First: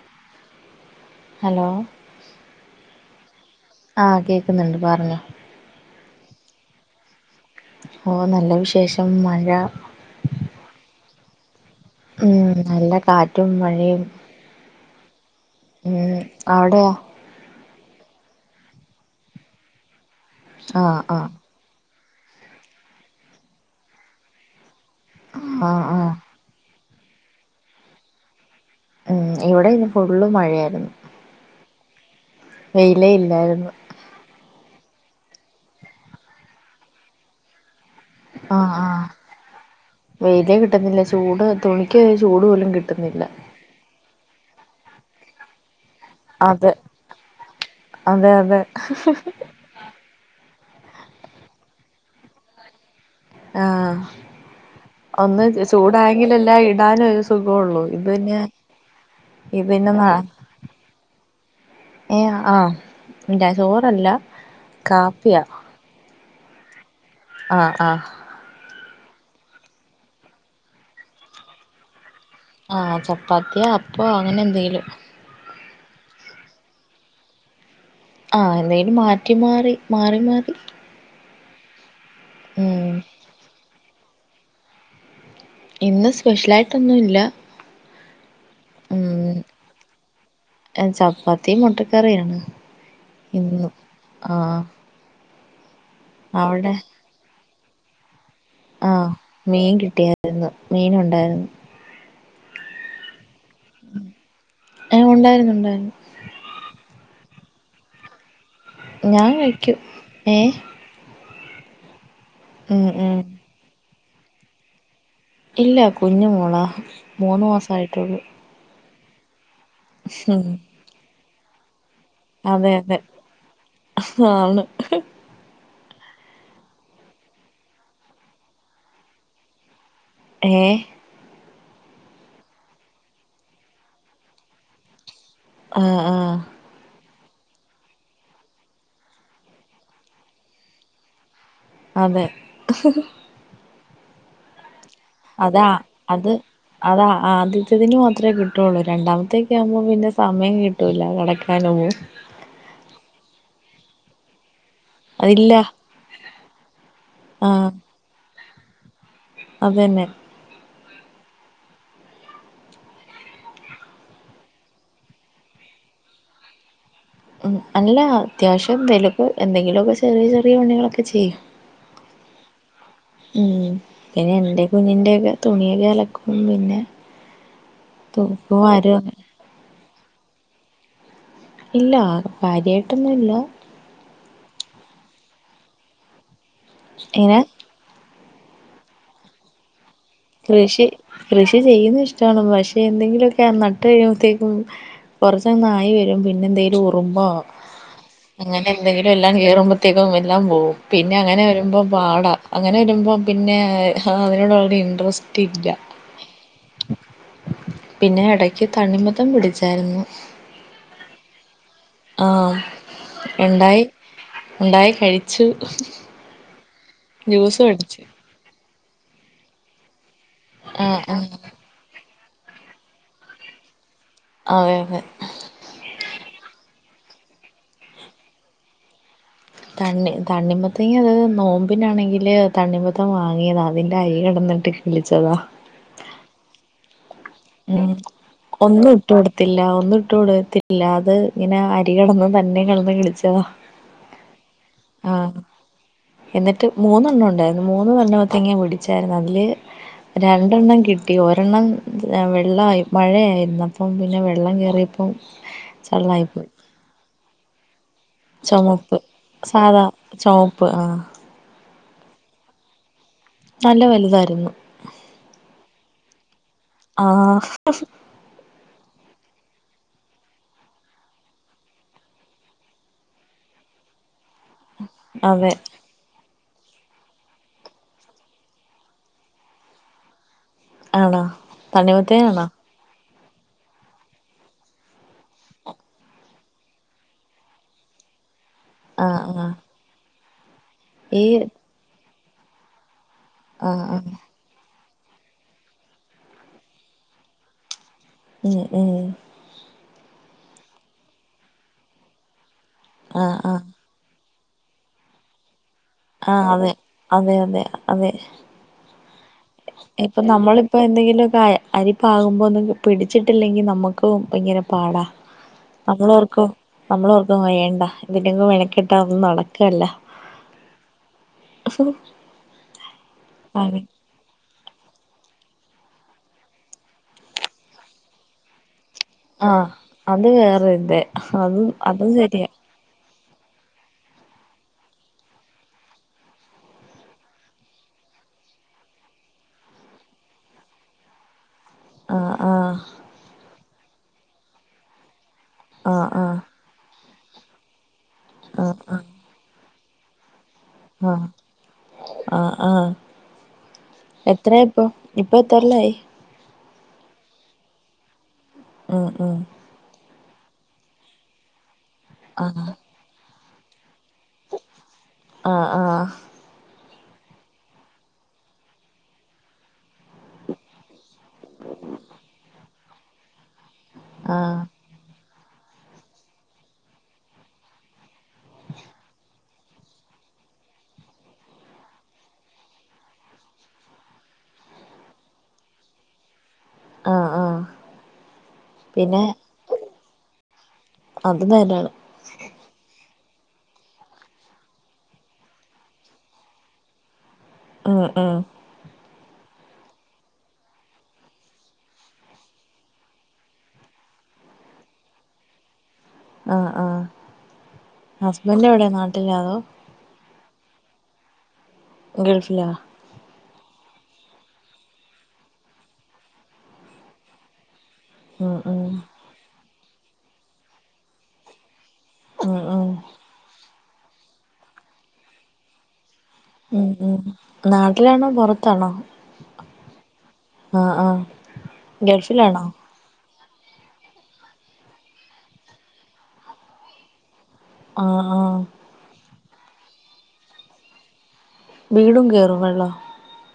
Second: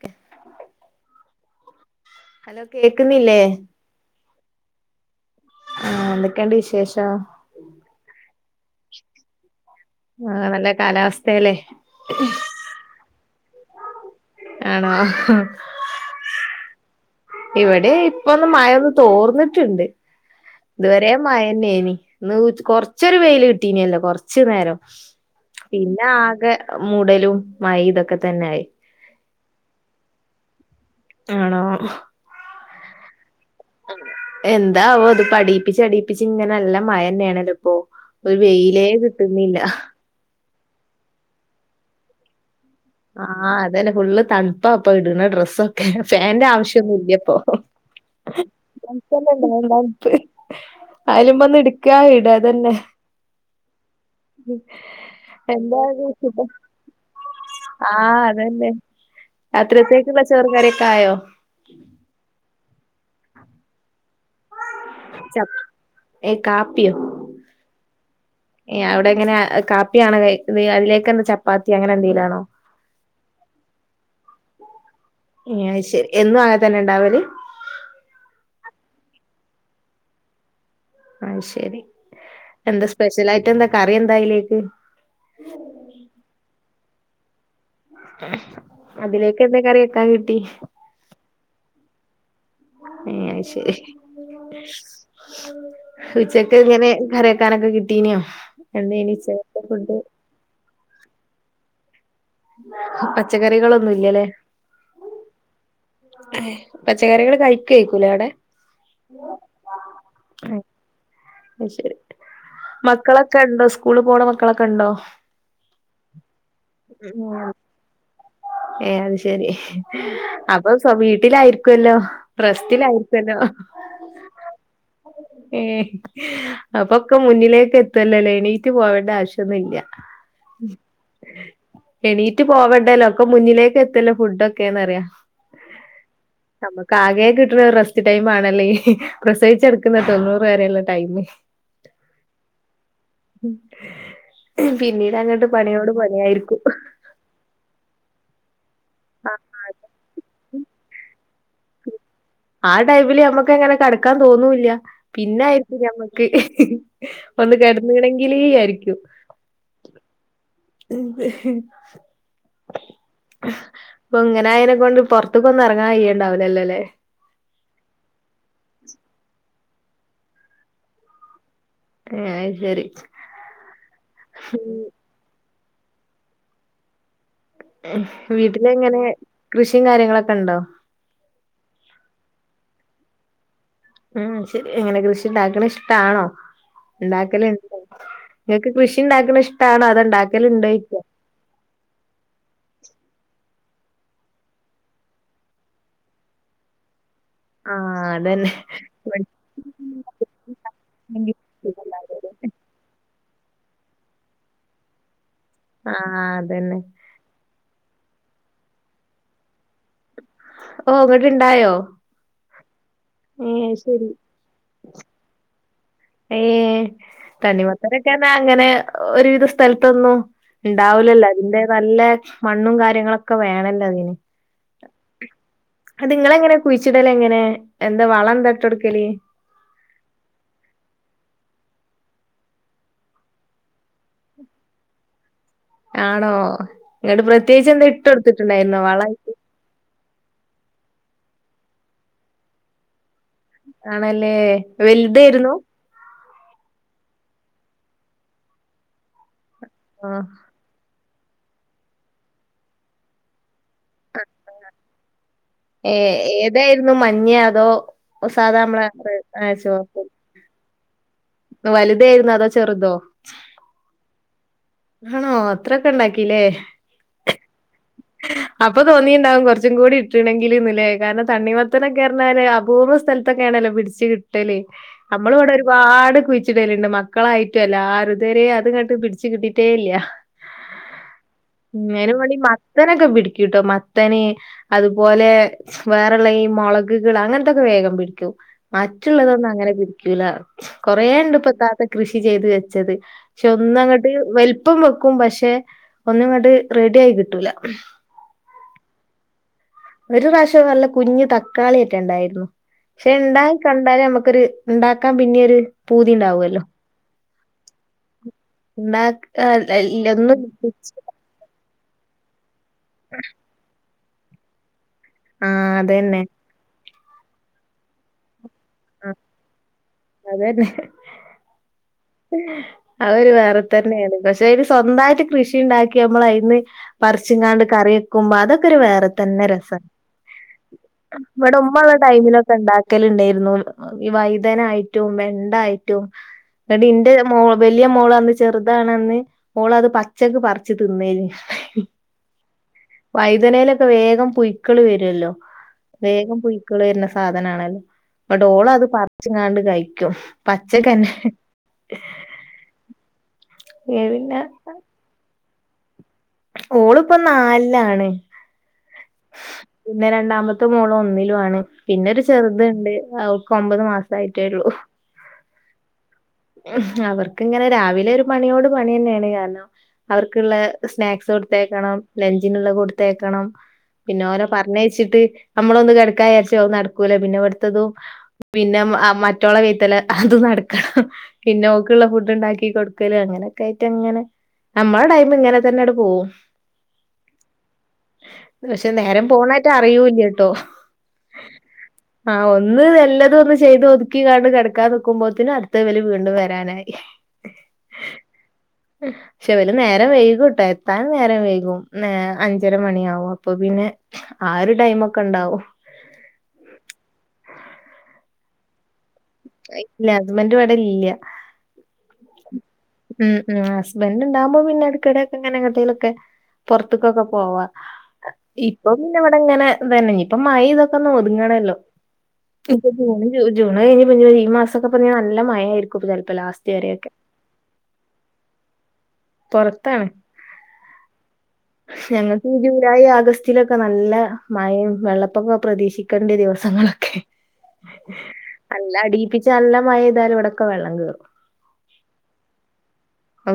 K [unintelligible] hello hello കേക്കുന്നില്ലേ ആ കേക്കുന്നുണ്ട് പറഞ്ഞോ ആ എന്തൊക്കെയുണ്ട് വിശേഷം ഓ നല്ല വിശേഷം മഴ ആണല്ലേ കാലാവസ്ഥേല്ലേ ഉം നല്ല കാറ്റും മഴയും ആണോ ഉം അവിടെയോ ഇവിടെ ഇപ്പൊന്ന് മഴൊന്ന് തോർന്ന്ട്ട്ണ്ട് ഇത് ആഹ് വരെ ആഹ് മഴ ന്നേനി ഇന്ന് ഉച്ച് കൊറച്ചൊരു വെയില് കിട്ടീനല്ലോ കൊർച് നേരം ആഹ് പിന്നെ ആഹ് ആകെ മൂടലും മഴെയും ഇതൊക്കെ തന്നെയ ആയി ഉം ഇവിടെ ഇന്ന് ഫുള്ള് മഴയായിരുന്നു ആണോ വെയിലെ ഇല്ലായിരുന്നു എന്താവോ ഇതിപ്പോ അടിപ്പിച്ച് അടിപ്പിച്ച് ഇങ്ങനെ നല്ല മയ തന്നെയാണ് ഇത് ഇപ്പോ ഒരു വെയിലേ കിട്ടുന്നില്ല വെയിലെ കിട്ടുന്നില്ല ചൂട് തുണിക്ക് ഒരു ചൂട് പോലും കിട്ട ആഹ് അതന്നെ ഫുള്ള് തണുപ്പാ അപ്പ ഇടണ ഡ്രസ്സും ഫാന്റെ അതെ ആവിശ്യൊന്നും ഇല്ല്യ ഇപ്പൊ അതെ അതെ [unintelligible] അയല്മന്ന്എടുക്ക ഇടതന്നെ ആഹ ഒന്ന് എന്തായാലും ചൂടായങ്കില് സുഖം എല്ലാ ഇടാനും സുഗു ഒള്ളൂ ഇത് ആഹ് തന്നെ അതന്നെ ഇത് തന്നെ മ രാത്രിത്തേക്കുള്ള ചോറും കറിയൊക്കെ ആയോ ഏ ആ ഇത് [unintelligible] ച്ച ഏ കാപ്പിയോ ആഹ ആഹ ഏ അവിടെ എങ്ങനെ കാപ്പിയാണ് അതിലേക്ക് എന്ത ചപ്പാത്തി അങ്ങനെ എന്തെങ്കലും ആണോ ആ ചപ്പാത്തിയ അപ്പോ അങ്ങനെ എന്തെങ്കിലും എന്നാ ശരി എന്നും അങ്ങനെ തന്നെ ഉണ്ടാവല് ആഹ എന്തേലും മാറ്റി മാറി മാറി മാറി ആഹ ശരി എന്താ ഉം സ്പെഷ്യലായിട്ട് എന്താ കറി എന്താ അയ്യിലേക്ക് ഇന്ന് സ്പെഷ്യലായിട്ട് ഒന്നും ഇല്ല ഉം അതിലേക്ക് എന്തേ കറി വെയ്യ്ക്കാൻ കിട്ടി ചപ്പാത്തിയും മൊട്ടക്കറിയാണ് ഏ ശരി ഉച്ചക്ക് എ അവിടെ ങ്ങനെ കറി ക്കാനൊക്കെ കിട്ടീനോ ആഹ എന്തേനി ഉച്ചക്കത്തെ മീൻ ഫുഡ് കിട്ടിയായിരുന്നു മീൻ ഉണ്ടായിരുന്നു പച്ചക്കറികളൊന്നും ഇല്ലല്ലേ ഏ ഉണ്ടായിരുന്നു ഉണ്ടായിരുന്നു പച്ചക്കറികള് കയ്യിക്കുവായിക്കൂലേ അവിടെ ഞാൻ കഴിക്കും എ ശരി ഉം ഉം മക്കളൊക്കെ എണ്ടോ സ്കൂളിൽ പോണ മക്കളൊക്കെ എണ്ടോ ഇല്ല കുഞ്ഞ മോളാ മൂന്ന് മാസയിട്ടുള്ളൂ ഏ അത് ശരി ഉം അപ്പൊ [unintelligible] വീട്ടിലായിരിക്കുവല്ലോ അതെ അതെ റെസ്റ്റിലായിരിക്കല്ലോ ആണ് ഏ അപ്പൊക്കെ മുന്നിലേക്ക് എത്തല്ലോ ല എണീറ്റ് പോകണ്ട ആവശ്യം ഒന്നും ഇല്ല ഉം ഏഹ് എണീറ്റ് പോവണ്ടല്ലോ ഒക്കെ മുന്നിലേക്ക് എത്തല്ലോ ഫുഡ്‌ ഒക്കെ എന്ന് പറയ ആഹ ആഹ നമ്മക്ക് ആകെ കിട്ടണ റെസ്റ്റ് ടൈം ആണല്ലേഎഈ പ്രസവിച്ചെടുക്കുന്ന തൊണ്ണൂറ് വരെ ഒള്ള ടൈമേ അതെ [unintelligible] പിന്നീട് അങ്ങോട്ട് അതാ പണിയോട് അത് പണിയായിരിക്കും അതാ അത് [unintelligible] ഇതിന് മാത്രേ കിട്ടൊള്ളൂ രണ്ടാമത്തേക്കേ ആകുമ്പോ ആ പിന്നെ സമയം കിട്ടൂല്ല നടക്കാനും പോകും ആ ടൈമില് ഞമ്മക്ക് അങ്ങനെ കടക്കാൻ തോന്നൂല്ല അതില്ല പിന്നായിരിക്കും ഞമ്മക്ക് ഒന്ന് കേ ആഹ് കെടന്ന്ണങ്കില് വിയാരിക്കും അതന്നെ എന്ത് ഇപ്പൊ ഇങ്ങനായനെക്കൊണ്ട് പൊർത്ത്ക്കൊന്നും എറങ്ങാൻ കയ്യ്ണ്ടാവ് ലല്ലോലേ ഉം അല്ലാ അത്യാവശ്യം വെലപ്പോ എന്തെങ്കിലുക്കെ ചെറിയ ചെറിയ പണികളൊക്കെ ചെയ്യും ഏഹ് അത് ശരി ഉം. പിന്നെ എന്റെ ഉം. കുഞ്ഞിന്റെ ഒക്കെ തുണിയൊക്കെ അലക്കും പിന്നെ തൂക്കും വീട്ടില് വാരും എങ്ങനെ അങ്ങനെ കൃഷിയും കാര്യങ്ങളൊക്കെണ്ടോ ഇല്ല കാര്യമായിട്ടൊന്നുല്ല ഉം ശരി എങ്ങനെ കൃഷിണ്ടാക്കണ ഇഷ്ടാണോ ഇങ്ങനെ ഉണ്ടാക്കല ഇ നിങ്ങൾക്ക് കൃഷിണ്ടാക്കണഇഷ്ടണോ അത് ഉണ്ടാക് കൃഷി കൃഷി ചെയ്യുന്ന ഇഷ്ടമാണ് പക്ഷെ എന്തെങ്കിലുമൊക്കെ നട്ട് കഴിയുമ്പോത്തേക്കും കുറച്ചങ്ങ ആയി വരും പിന്നെ എന്തെങ്കിലും ഉറുമ്പോ ആഹ് അതന്നെ അങ്ങനെ എന്തെങ്കിലും എല്ലാം കേറുമ്പോ [unintelligible] എല്ലാം പോകവും പിന്നെ അങ്ങനെ വരുമ്പോൾ പാട അങ്ങനെ വരുമ്പോൾ പിന്നെ അതിനോടു- സ്ട്രിക്റ്റ ആഹ് അതന്നെ. പിന്നെ ഇടക്ക് തണിമത്താൻ പിടിച്ചായിരുന്നു ഓ അങ്ങോട്ട് ഇണ്ടായോ? ആഹ ഏ ഉണ്ടായി ശരി ഉണ്ടായി കഴിച്ചു ഏ ജ്യൂസ് അടിച്ചു തണ്ണിമത്തരൊക്കെന്നാ അങ്ങനെ ഒരുവിധ സ്ഥലത്തന്നു ആഹ് ഉണ്ടാവൂലല്ലോ ആഹ് അതിന്റെ നല്ല മണ്ണും കാര്യങ്ങളൊക്കെ വേണല്ലോ അതിന് അതെ അതെ അത് നിങ്ങള എങ്ങനെ കുഴിച്ചിടല്ലേ എങ്ങനെ എന്താ വളം എന്താട്ടടുക്കലേ തണ്ണി തണ്ണിമത്തങ്ങ അത് നോമ്പിനാണെങ്കിൽ തണ്ണിമത്തം വാങ്ങിയതാണ് അതിൻ്റെ അരി കിടന്നിട്ട് വിളിച്ചത ആണോ ഇങ്ങോട്ട് പ്രത്യേകിച്ച് എന്താ ഇട്ട എടുത്തിട്ടുണ്ടായിരുന്നോ വള ല്ല ഒന്നും ഇട്ടോട് തില്ലാതെ ഇങ്ങനെ അരി കിടന്ന് തന്നെ കിടന്ന് കിളിച്ചതാ ആണല്ലേ ആഹ് വലുതായിരുന്നു? എന്നിട്ട് മൂന്നെണ്ണംണ്ടായിരുന്നു മൂന്ന് തണ്ണിമത്തങ് പിടിച്ചായിരുന്നു അതില് ആ രണ്ടെണ്ണം കിട്ടി ഒരെണ്ണം വെള്ളമായി മഴയായിരുന്നു. അപ്പം പിന്നെ വെള്ളം കയറിയപ്പം ഏ ചള്ളായിപ്പോയി [unintelligible] മഞ്ഞ അതോ സാധാ നമ്മളെ [unintelligible] അയച്ചു പ്പ വലുതായിരുന്നോ അതോ ചെറുതോ? നല്ല വലുതായിരുന്നു ആണോ അത്രക്കെ ഉണ്ടാക്കില്ലേ ആ അപ്പോ തോന്നിയിണ്ടാവും കൊറച്ചും കൂടി ഇട്ട്ണെങ്കില്ന്ന്ല്ലേ കാരണം തണ്ണിമത്തനൊക്കെ പറഞ്ഞാല് അപൂർവ സ്ഥല് ക്കെ ആണല്ലോ പിടിച്ച് കിട്ടല് നമ്മള അതെ ഇവിടെ ഒരുപാട് കുഴിച്ചിടലുണ്ട് മക്കളായിട്ട അല്ല ആരുതരെ അത്ങ്ങട്ട് പിടിച്ചു കിട്ടിട്ടേ ഇല്ല ആണോ ഉ അന് വേണ്ടി തണ്ണിമത്തനാണോ മത്തനൊക്കെ പിടിക്കൂട്ടോ മത്തനെ അതുപോലെ വേറെള്ള ഈ മൊളക് കള് അങ്ങനത്തൊക്കെ വേഗം പിടിക്കും. ആ ആ മറ്റുള്ളതൊന്നും അങ്ങനെ പിരിക്കൂല ഈ കൊറേണ്ട് ഇപ്പ കാക്ക കൃഷി ചെയ്ത് വെച്ചത്. പക്ഷെ ആ ആ ഒന്നങ്ങോട്ട് വലുപ്പം വെക്കും പക്ഷെ ഒന്നും ഇങ്ങോട്ട് റെഡി ആയി കിട്ടൂല ഉം ഉം ഒരു പ്രാവശം നല്ല കുഞ്ഞ് തക്കാളി ഒക്കെ ഉണ്ടായിരുന്നു പക്ഷെ ആ ആ ഇണ്ടാക്ക കണ്ടാലേ നമുക്കൊരു ഇണ്ടാക്കാം പിന്നെരു ആഹ അതെ അതെ അതെ അതെ മ ഇപ്പൊ നമ്മളിപ്പോ എന്തെങ്കിലും കായ അരിപ്പാകുമ്പോ ഒന്നും പിടിച്ചിട്ടില്ലെങ്കിൽ നമുക്ക് ഭങ്ങനെ പാടാ ആ അതന്നെ നമ്മളോർക്കും നമ്മളോർക്കും വയേണ്ട ഇതിലെലും വനക്കിട്ടാ ഒന്നും നടളക്കല്ല അതെ അതെ ആ ആ ഒരു വേറെ തന്നെയാണ് പ അതത് സ്വന്തമായിട്ട് കൃഷി ഉണ്ടാക്കി നമ്മൾ അതിന്ന് പറിച്ചും കാണ്ട് കറി വെക്കുമ്പോ അതൊക്കെ ഒരു വേറെ തന്നെ ആഹ് രസം അത് വേറൊരിത് ഇവിടെ അതും ഉമ്മ ഉള്ള അതും ശരിയാ ടൈമിലൊക്കെ ഉണ്ട വക്കൽ ഉണ്ടായിരുന്നു വൈതനായിട്ടും വെണ്ടായിട്ടും എന്നട്ട ഇന്റെ മോ വലിയ മോളന്ന് ചെറുതാണന്ന് മോളത് പച്ചക്ക് പറിച്ച് തിന്നേല് ആ ആഹ് വൈദനയിലൊക്കെ വേഗം പുയ്ക്കള് വരുല്ലോ ആഹ് വേഗം ആഹ് പുയ് ക്കള് വരുന്ന സാധനാണല്ലോ അപ്പ ആഹ് ഡോളത് ആഹ് പർച്ച്ങ്ങാണ്ട് കഴിക്കും പച്ചക്കന്നെ ആഹ് ആഹ് ആഹ് ഏ പിന്നെ എത്ര ഇപ്പ ഇപ്പൊ എത്രല്ലായി ഓള്പ്പൊ നാൽല്ലാണ് ഉം ഉം പിന്നെ രണ്ടാമത്തെ മോള് ഒന്നിലു ആണ് പിന്നെ ഒരു ആഹ് ചെറുത്ണ്ട് അവൾ ക്കൊമ്പത് മാസായിട്ടേള്ളൂ ആഹ് ആഹ് അവർക്കിങ്ങനെ രാവിലെ ഒരു മണിയോട് പണി തന്നെയാണ് കാരണം അവർക്ക്ള്ളെ സ്നാക്സ് കൊടുത്തേക്കണം ലഞ്ചിനുള്ള കൊടുത്തേക്കണം പിന്നെ ഓരെ ആഹ് പർഞ്ഞയച്ചിട്ട് നമ്മളൊന്ന് കെടക്കാചാരിച്ചാ അതും നടക്കൂല പിന്നെവട്ത്തതും പിന്നെ അ മറ്റോളെ വൈത്താലേ അത് നടക്കണം പിന്നെ ഓക്ക്ള്ള ഫുഡ്ണ്ടാക്കി കൊടുക്കല് അങ്ങനെയൊക്കെ ആയിട്ട് അങ്ങനെ നമ്മളെ ടൈമ് ഇങ്ങനെ തന്നെണ്ട് പോവും ആഹ് ആഹ് പക്ഷേ നേരം പിന്നെ പോണായിറ്റ് അറിയൂല്ലട്ടോ അത് നേരാണ് ആഹ് ഒന്ന് നല്ലത് ഒന്ന് ചെയ്ത് ഒതുക്കികാണ്ട് കെടക്കാൻ നിക്കുമ്പോത്തിന് അടുത്തത് വല് വീണ്ടും വരാനായി ഉം ഉം. ശെ വലും നേരം വൈകുംട്ടോ എത്താനും നേരം വൈകും ഏ അഞ്ചര മണിയാവും അപ്പൊ പിന്നെ ആ ഒരു ടൈമൊക്കെണ്ടാവും ആഹ് ആഹ് ഹസ്ബന്റ് എവിടെ നാട്ടിലാതോ ഇല്ല അസ്ബന്റ് വടെല്ല്യാ ഗൾഫിലാ ഉം ഉം ഹസ്ബന്റ്ണ്ടാവുമ്പോ പിന്നെ എട്ക്കിടക്കെങ്ങനെ എങ്ങണ്ടേലൊക്കെ പൊർത്ത്ക്കൊക്കെ പോവാ ഉം ഉം ഇപ്പൊ പിന്നെ ഇവടെങ്ങനെ ഇതന്നെ ഇഞ്ഞിപ്പോ മഴീതൊക്കെന്ന് ഒതുങ്ങണല്ലോ ഉ ഇപ്പ ജൂ ജൂണ് കഴിഞ്ഞ് ഈ മാസൊക്കെപഞ്ഞി നല്ല മയായ്രിക്കും ഇപൊ ചെൽപ്പോ ലാസ്റ്റ് ഉം വരെയൊക്കെ ഉം നാട്ടിലാണോ പൊറത്താണോ പുറത്താണ് ആഹ് ആഹ് ഗൾഫിലാണോ ലായി ആഗസ്റ്റിലൊക്കെ നല്ല മഴീ വെള്ളപ്പൊക്കം പ്രതീക്ഷിക്കേണ്ട ദിവസങ്ങളൊക്കെ ആഹ് ആഹ് നല്ല അടിയിപ്പിച്ച നല്ല മഴയ്താല് ഇവിടൊക്കെ വെള്ളം കേറും വീടും കയറും വെള്ളം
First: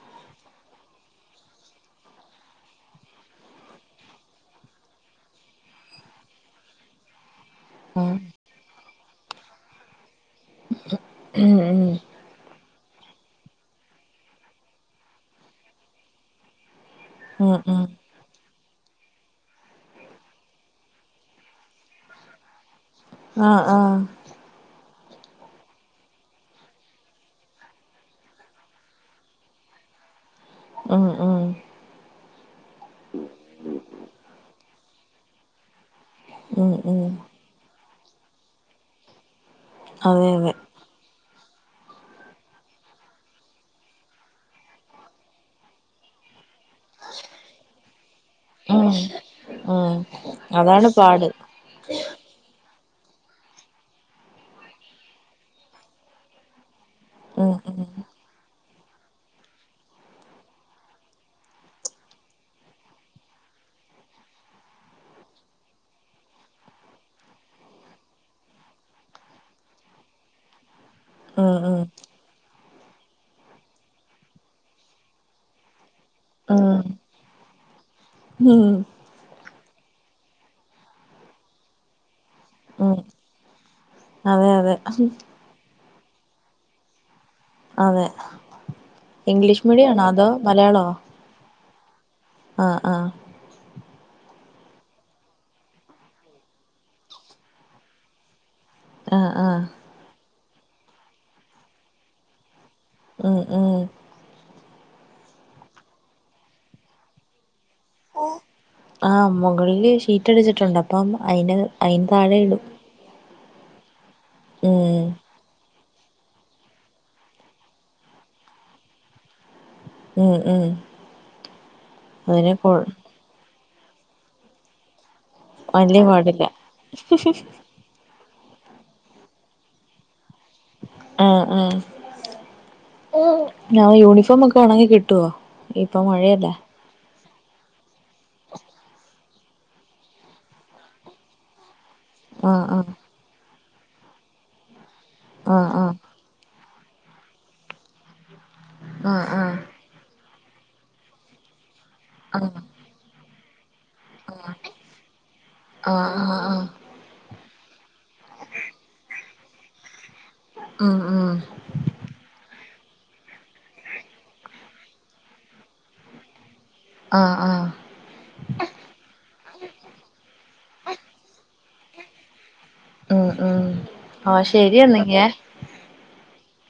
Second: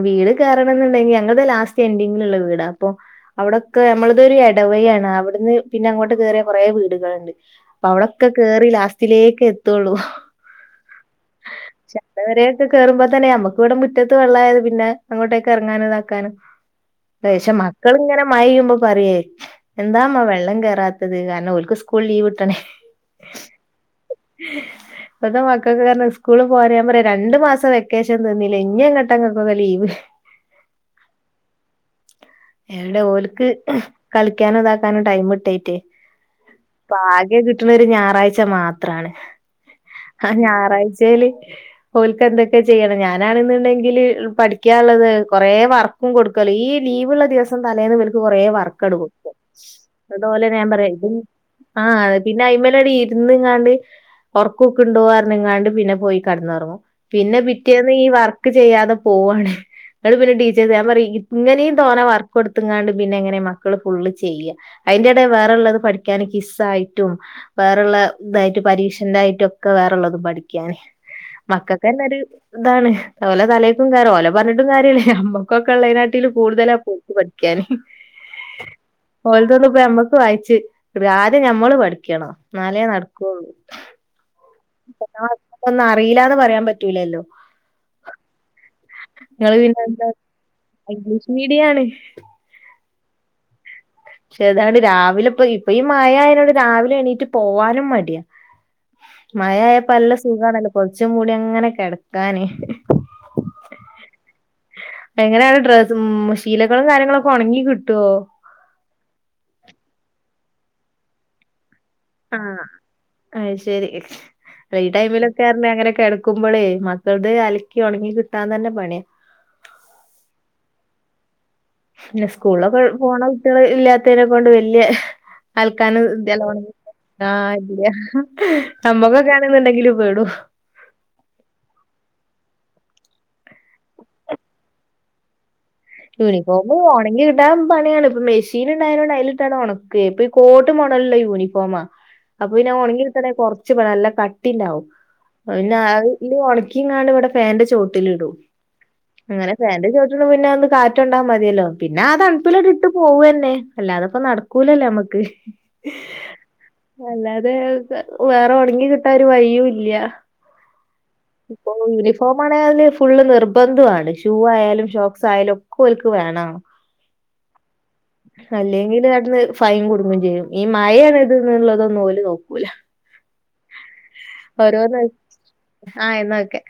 വീട് കയറണം എന്നുണ്ടെങ്കി ഞങ്ങളുടെ ലാസ്റ്റ് എൻഡിങ്ങില്ള്ള വീടാ അപ്പൊ അവിടൊക്കെ നമ്മളത് ഒരു ഇടവഴി ആണ് അവിടുന്ന് പിന്നെ അങ്ങോട്ട് കേറിയാ കുറെ വീടുകളുണ്ട് ഉം അവിടൊക്കെ കേറി ലാസ്റ്റിലേക്ക് എത്തുള്ളൂ ഉം ചന്തവരൊക്കെ കേറുമ്പൊ തന്നെ നമ്മുക്ക് ഇവിടെ മുറ്റത്ത് വെള്ളായ പിന്നെ അങ്ങോട്ടേൊക്കെ ഇറങ്ങാനും ഇതാക്കാനും പക്ഷെ ഉം ഉം ഉം മക്കള് ഇങ്ങനെ മഴ പെയ്യുമ്പൊ പറയേ എന്താമ്മ വെള്ളം കയറാത്തത് കാരണം ഓൽക്ക് സ്കൂൾ ലീവ് കിട്ടണേ ആഹ് ആഹ് ഇപ്പത്തെ മക്കൾക്ക് കാരണം സ്കൂള് പോ പറയാ രണ്ട് മാസം വെക്കേഷൻ തന്നീലെ ഇനി എങ്ങട്ട ഇപ്പൊക്കെ ലീവ് ഉം ഉം എവിടെ ഓൽക്ക് കളിക്കാനോ ഇതാക്കാനോ ടൈം ഇട്ടായിറ്റേ ഉം ഇപ്പം ഉം ആകെ കിട്ടുന്ന ഒരു ഞായറാഴ്ച മാത്രാണ് അതെ ആ അതെ ഞായറാഴ്ചയ്ൽ ഓൽക്ക എന്തൊക്കെ ചെയ്യണം ഞാനാണെന്നുണ്ടെങ്കില് പഠിക്കാനുള്ളത് കൊറെ വർക്കും കൊടുക്കല്ലോ ഈ ലീവ്ള്ള ദിവസം തലേന്ന് ഇവൽക്ക് കൊറേ വർക്ക് അട്ട് കൊടുക്കും ആഹ് അതുപോലെ ഞാൻ പറയാ ഇ ആഹ് പിന്നെ അയിമലട് ഇരുന്ന് ഇങ്ങാണ്ട് ഒർക്കൂക്ക്ണ്ടോ അർഞ്ഞിങ്ങാണ്ട് പിന്നെ പോയി കടന്ന് ഒറങ്ങും പിന്നെ ഉം ഉം പിറ്റേന്ന് ഈ വർക്ക് ചെയ്യാതെ പോവാണ് ങ്ങട്ട് പിന്നെ ടീച്ചേഴസ് ഞാൻ പറ ഇങ്ങനെയും തോനെ വർക്ക് കൊടുത്താണ്ട് പിന്നെ എങ്ങനെ മക്കള് ഫുള്ള് ചെയ്യാ അതിന്റെട വേറെള്ളത് പഠിക്കാന് കിസ്സായിട്ടും വേറള്ള ഇതായിട്ട് പരീക്ഷന്റൊയിട്ടൊക്കെ വേറള്ളതും പഠിക്കാന് ഉം മക്കൾക്ക് ഉം തന്നെ ഒരു ഇതാണ് ഓലെ തല ഓലെ പറഞ്ഞിട്ടും കാര്യല്ലേ അമ്മക്കൊക്കെ ഉള്ളൈനാട്ടിലും കൂടുതലാ ഉം ഇപ്പോ ഓൽക്ക് പഠിക്കാന് ഉം ഓലതോന്നും ഇപ്പം നമ്മക്ക് വായിച്ച് ഒരു ആദ്യം ഞമ്മള് പഠിക്കണം എന്നാലേ ഉം നടക്കുള്ളൂ [unintelligible] നമുക്കൊന്നും അറീല്ലാന്ന് പറയാൻ പറ്റൂലല്ലോ അതെ ഇംഗ്ലീഷ് മീഡിയം ആണോ അതോ മലയാളോ മീഡിയാണ് ആഹ് ആഹ് പക്ഷെ ഇതാണ് രാവിലെ ഇപ്പ ഇപ്പൊ ഈ മഴായയ്നോട് രാവിലെ എണീറ്റ് പോവാനും മടിയാ ആഹ് മഴ ആഹ് ആയപ്പോ നല്ല സുഖാണല്ലോ പൊതച്ചും മൂടി അങ്ങനെ കിടക്കാന് ഉം ഉം എങ്ങനെയാണ് ഡ്ര ളം ശീലകളും കാര്യങ്ങളും ഒക്കെ ഉണങ്ങി കിട്ടുവോ ആഹ് മുകളില് ഷീറ്റ്ടിച്ചിട്ടുണ്ട് അപ്പം അയിന് അയിന് താഴെ ആഹ് ഇടും അയ്ശരി ഈ ഉം ടൈമില പർഞ്ഞ അങ്ങനെ കെടക്ക്മ്പൊളെ മക്കളത് അലക്കി ഉണങ്ങി കിട്ടാന്ന് തന്നെ പണിയാ ഉംഉം പിന്നെ സ്കൂളൊക്കെ പോണ കുട്ടികൾ ഇല്ലാത്തയ്നെക്കൊണ്ട് വല്ല്യ വല്യ അൽക്കാന് പാടില്ല [inaudible] ആ നമ്മൊക്കൊക്കെ ആണ്ന്നുണ്ടെങ്കിൽ പെടും ആഹ് അഹ് ഞാ യൂണിഫോമ ഒക്കെ ഒണങ്ങി കിട്ടുവോ ഇപ്പൊ ക്ക് മഴയല്ലേ യൂനിഫോം ഇ ഒണങ്ങി കിട്ടാൻ പണിയാണ് ഇപ്പൊ മെഷീൻ ഉണ്ടായനോണ്ട് അയിലിട്ടാണ്ട് ഉണക്കേ ഇപ്പൊ ഈ കോട്ട് മോഡലുള്ള യൂണിഫോം ഫോമാ അപ്പം ആഹ് പിന്നെ ആഹ് ഒണങ്ങി കിട്ടണങ്കിൽ കുറച്ച് പണി നല്ല കട്ടിണ്ടാവും പിന്നെ ആഹ് ഇല് ഉണക്കിങ്ങാണ്ട് ഇവിടെ ഫേന്റെ ചോട്ടിലിടും ആഹ് അങ്ങനെ ആഹ് ഫേന്റെ ചോട്ടിൽന്ന് പിന്നെ കാറ്റുണ്ടാൻ മതിയല്ലോ പിന്നെ ആ ആഹ് തണുപ്പിലാട്ട് ഇട്ട് പോവന്നെ അല്ല അതപ്പ നടക്കൂലല്ലേ നമ്മക്ക് ആഹ് ആഹ് ആഹ് ആഹ് അല്ലാതെ വേറെ ഉണങ്ങി കിട്ട ഒരു വഴിയും ഇല്ല ആഹ് ആഹ് ഇപ്പോ യൂണിഫോം ആണല് ഫുള്ള് നിർബന്ധമാണ് ഷൂ ആയാലും ഷോക്സ് ആയാലും കോലക്ക് വേണം ആഹ് ആഹ് അല്ലെങ്കിൽ അട്ടന്ന് ഫൈം കൊടുങ്ങയും ചെയ്യും ഈ മഴാണ് ഇത്ള്ളതൊന്നും ഓല നോക്കൂല ഉം ഉം ആഹ് ശരിയന്നങ്ക ആഹ് എന്നൊക്കെ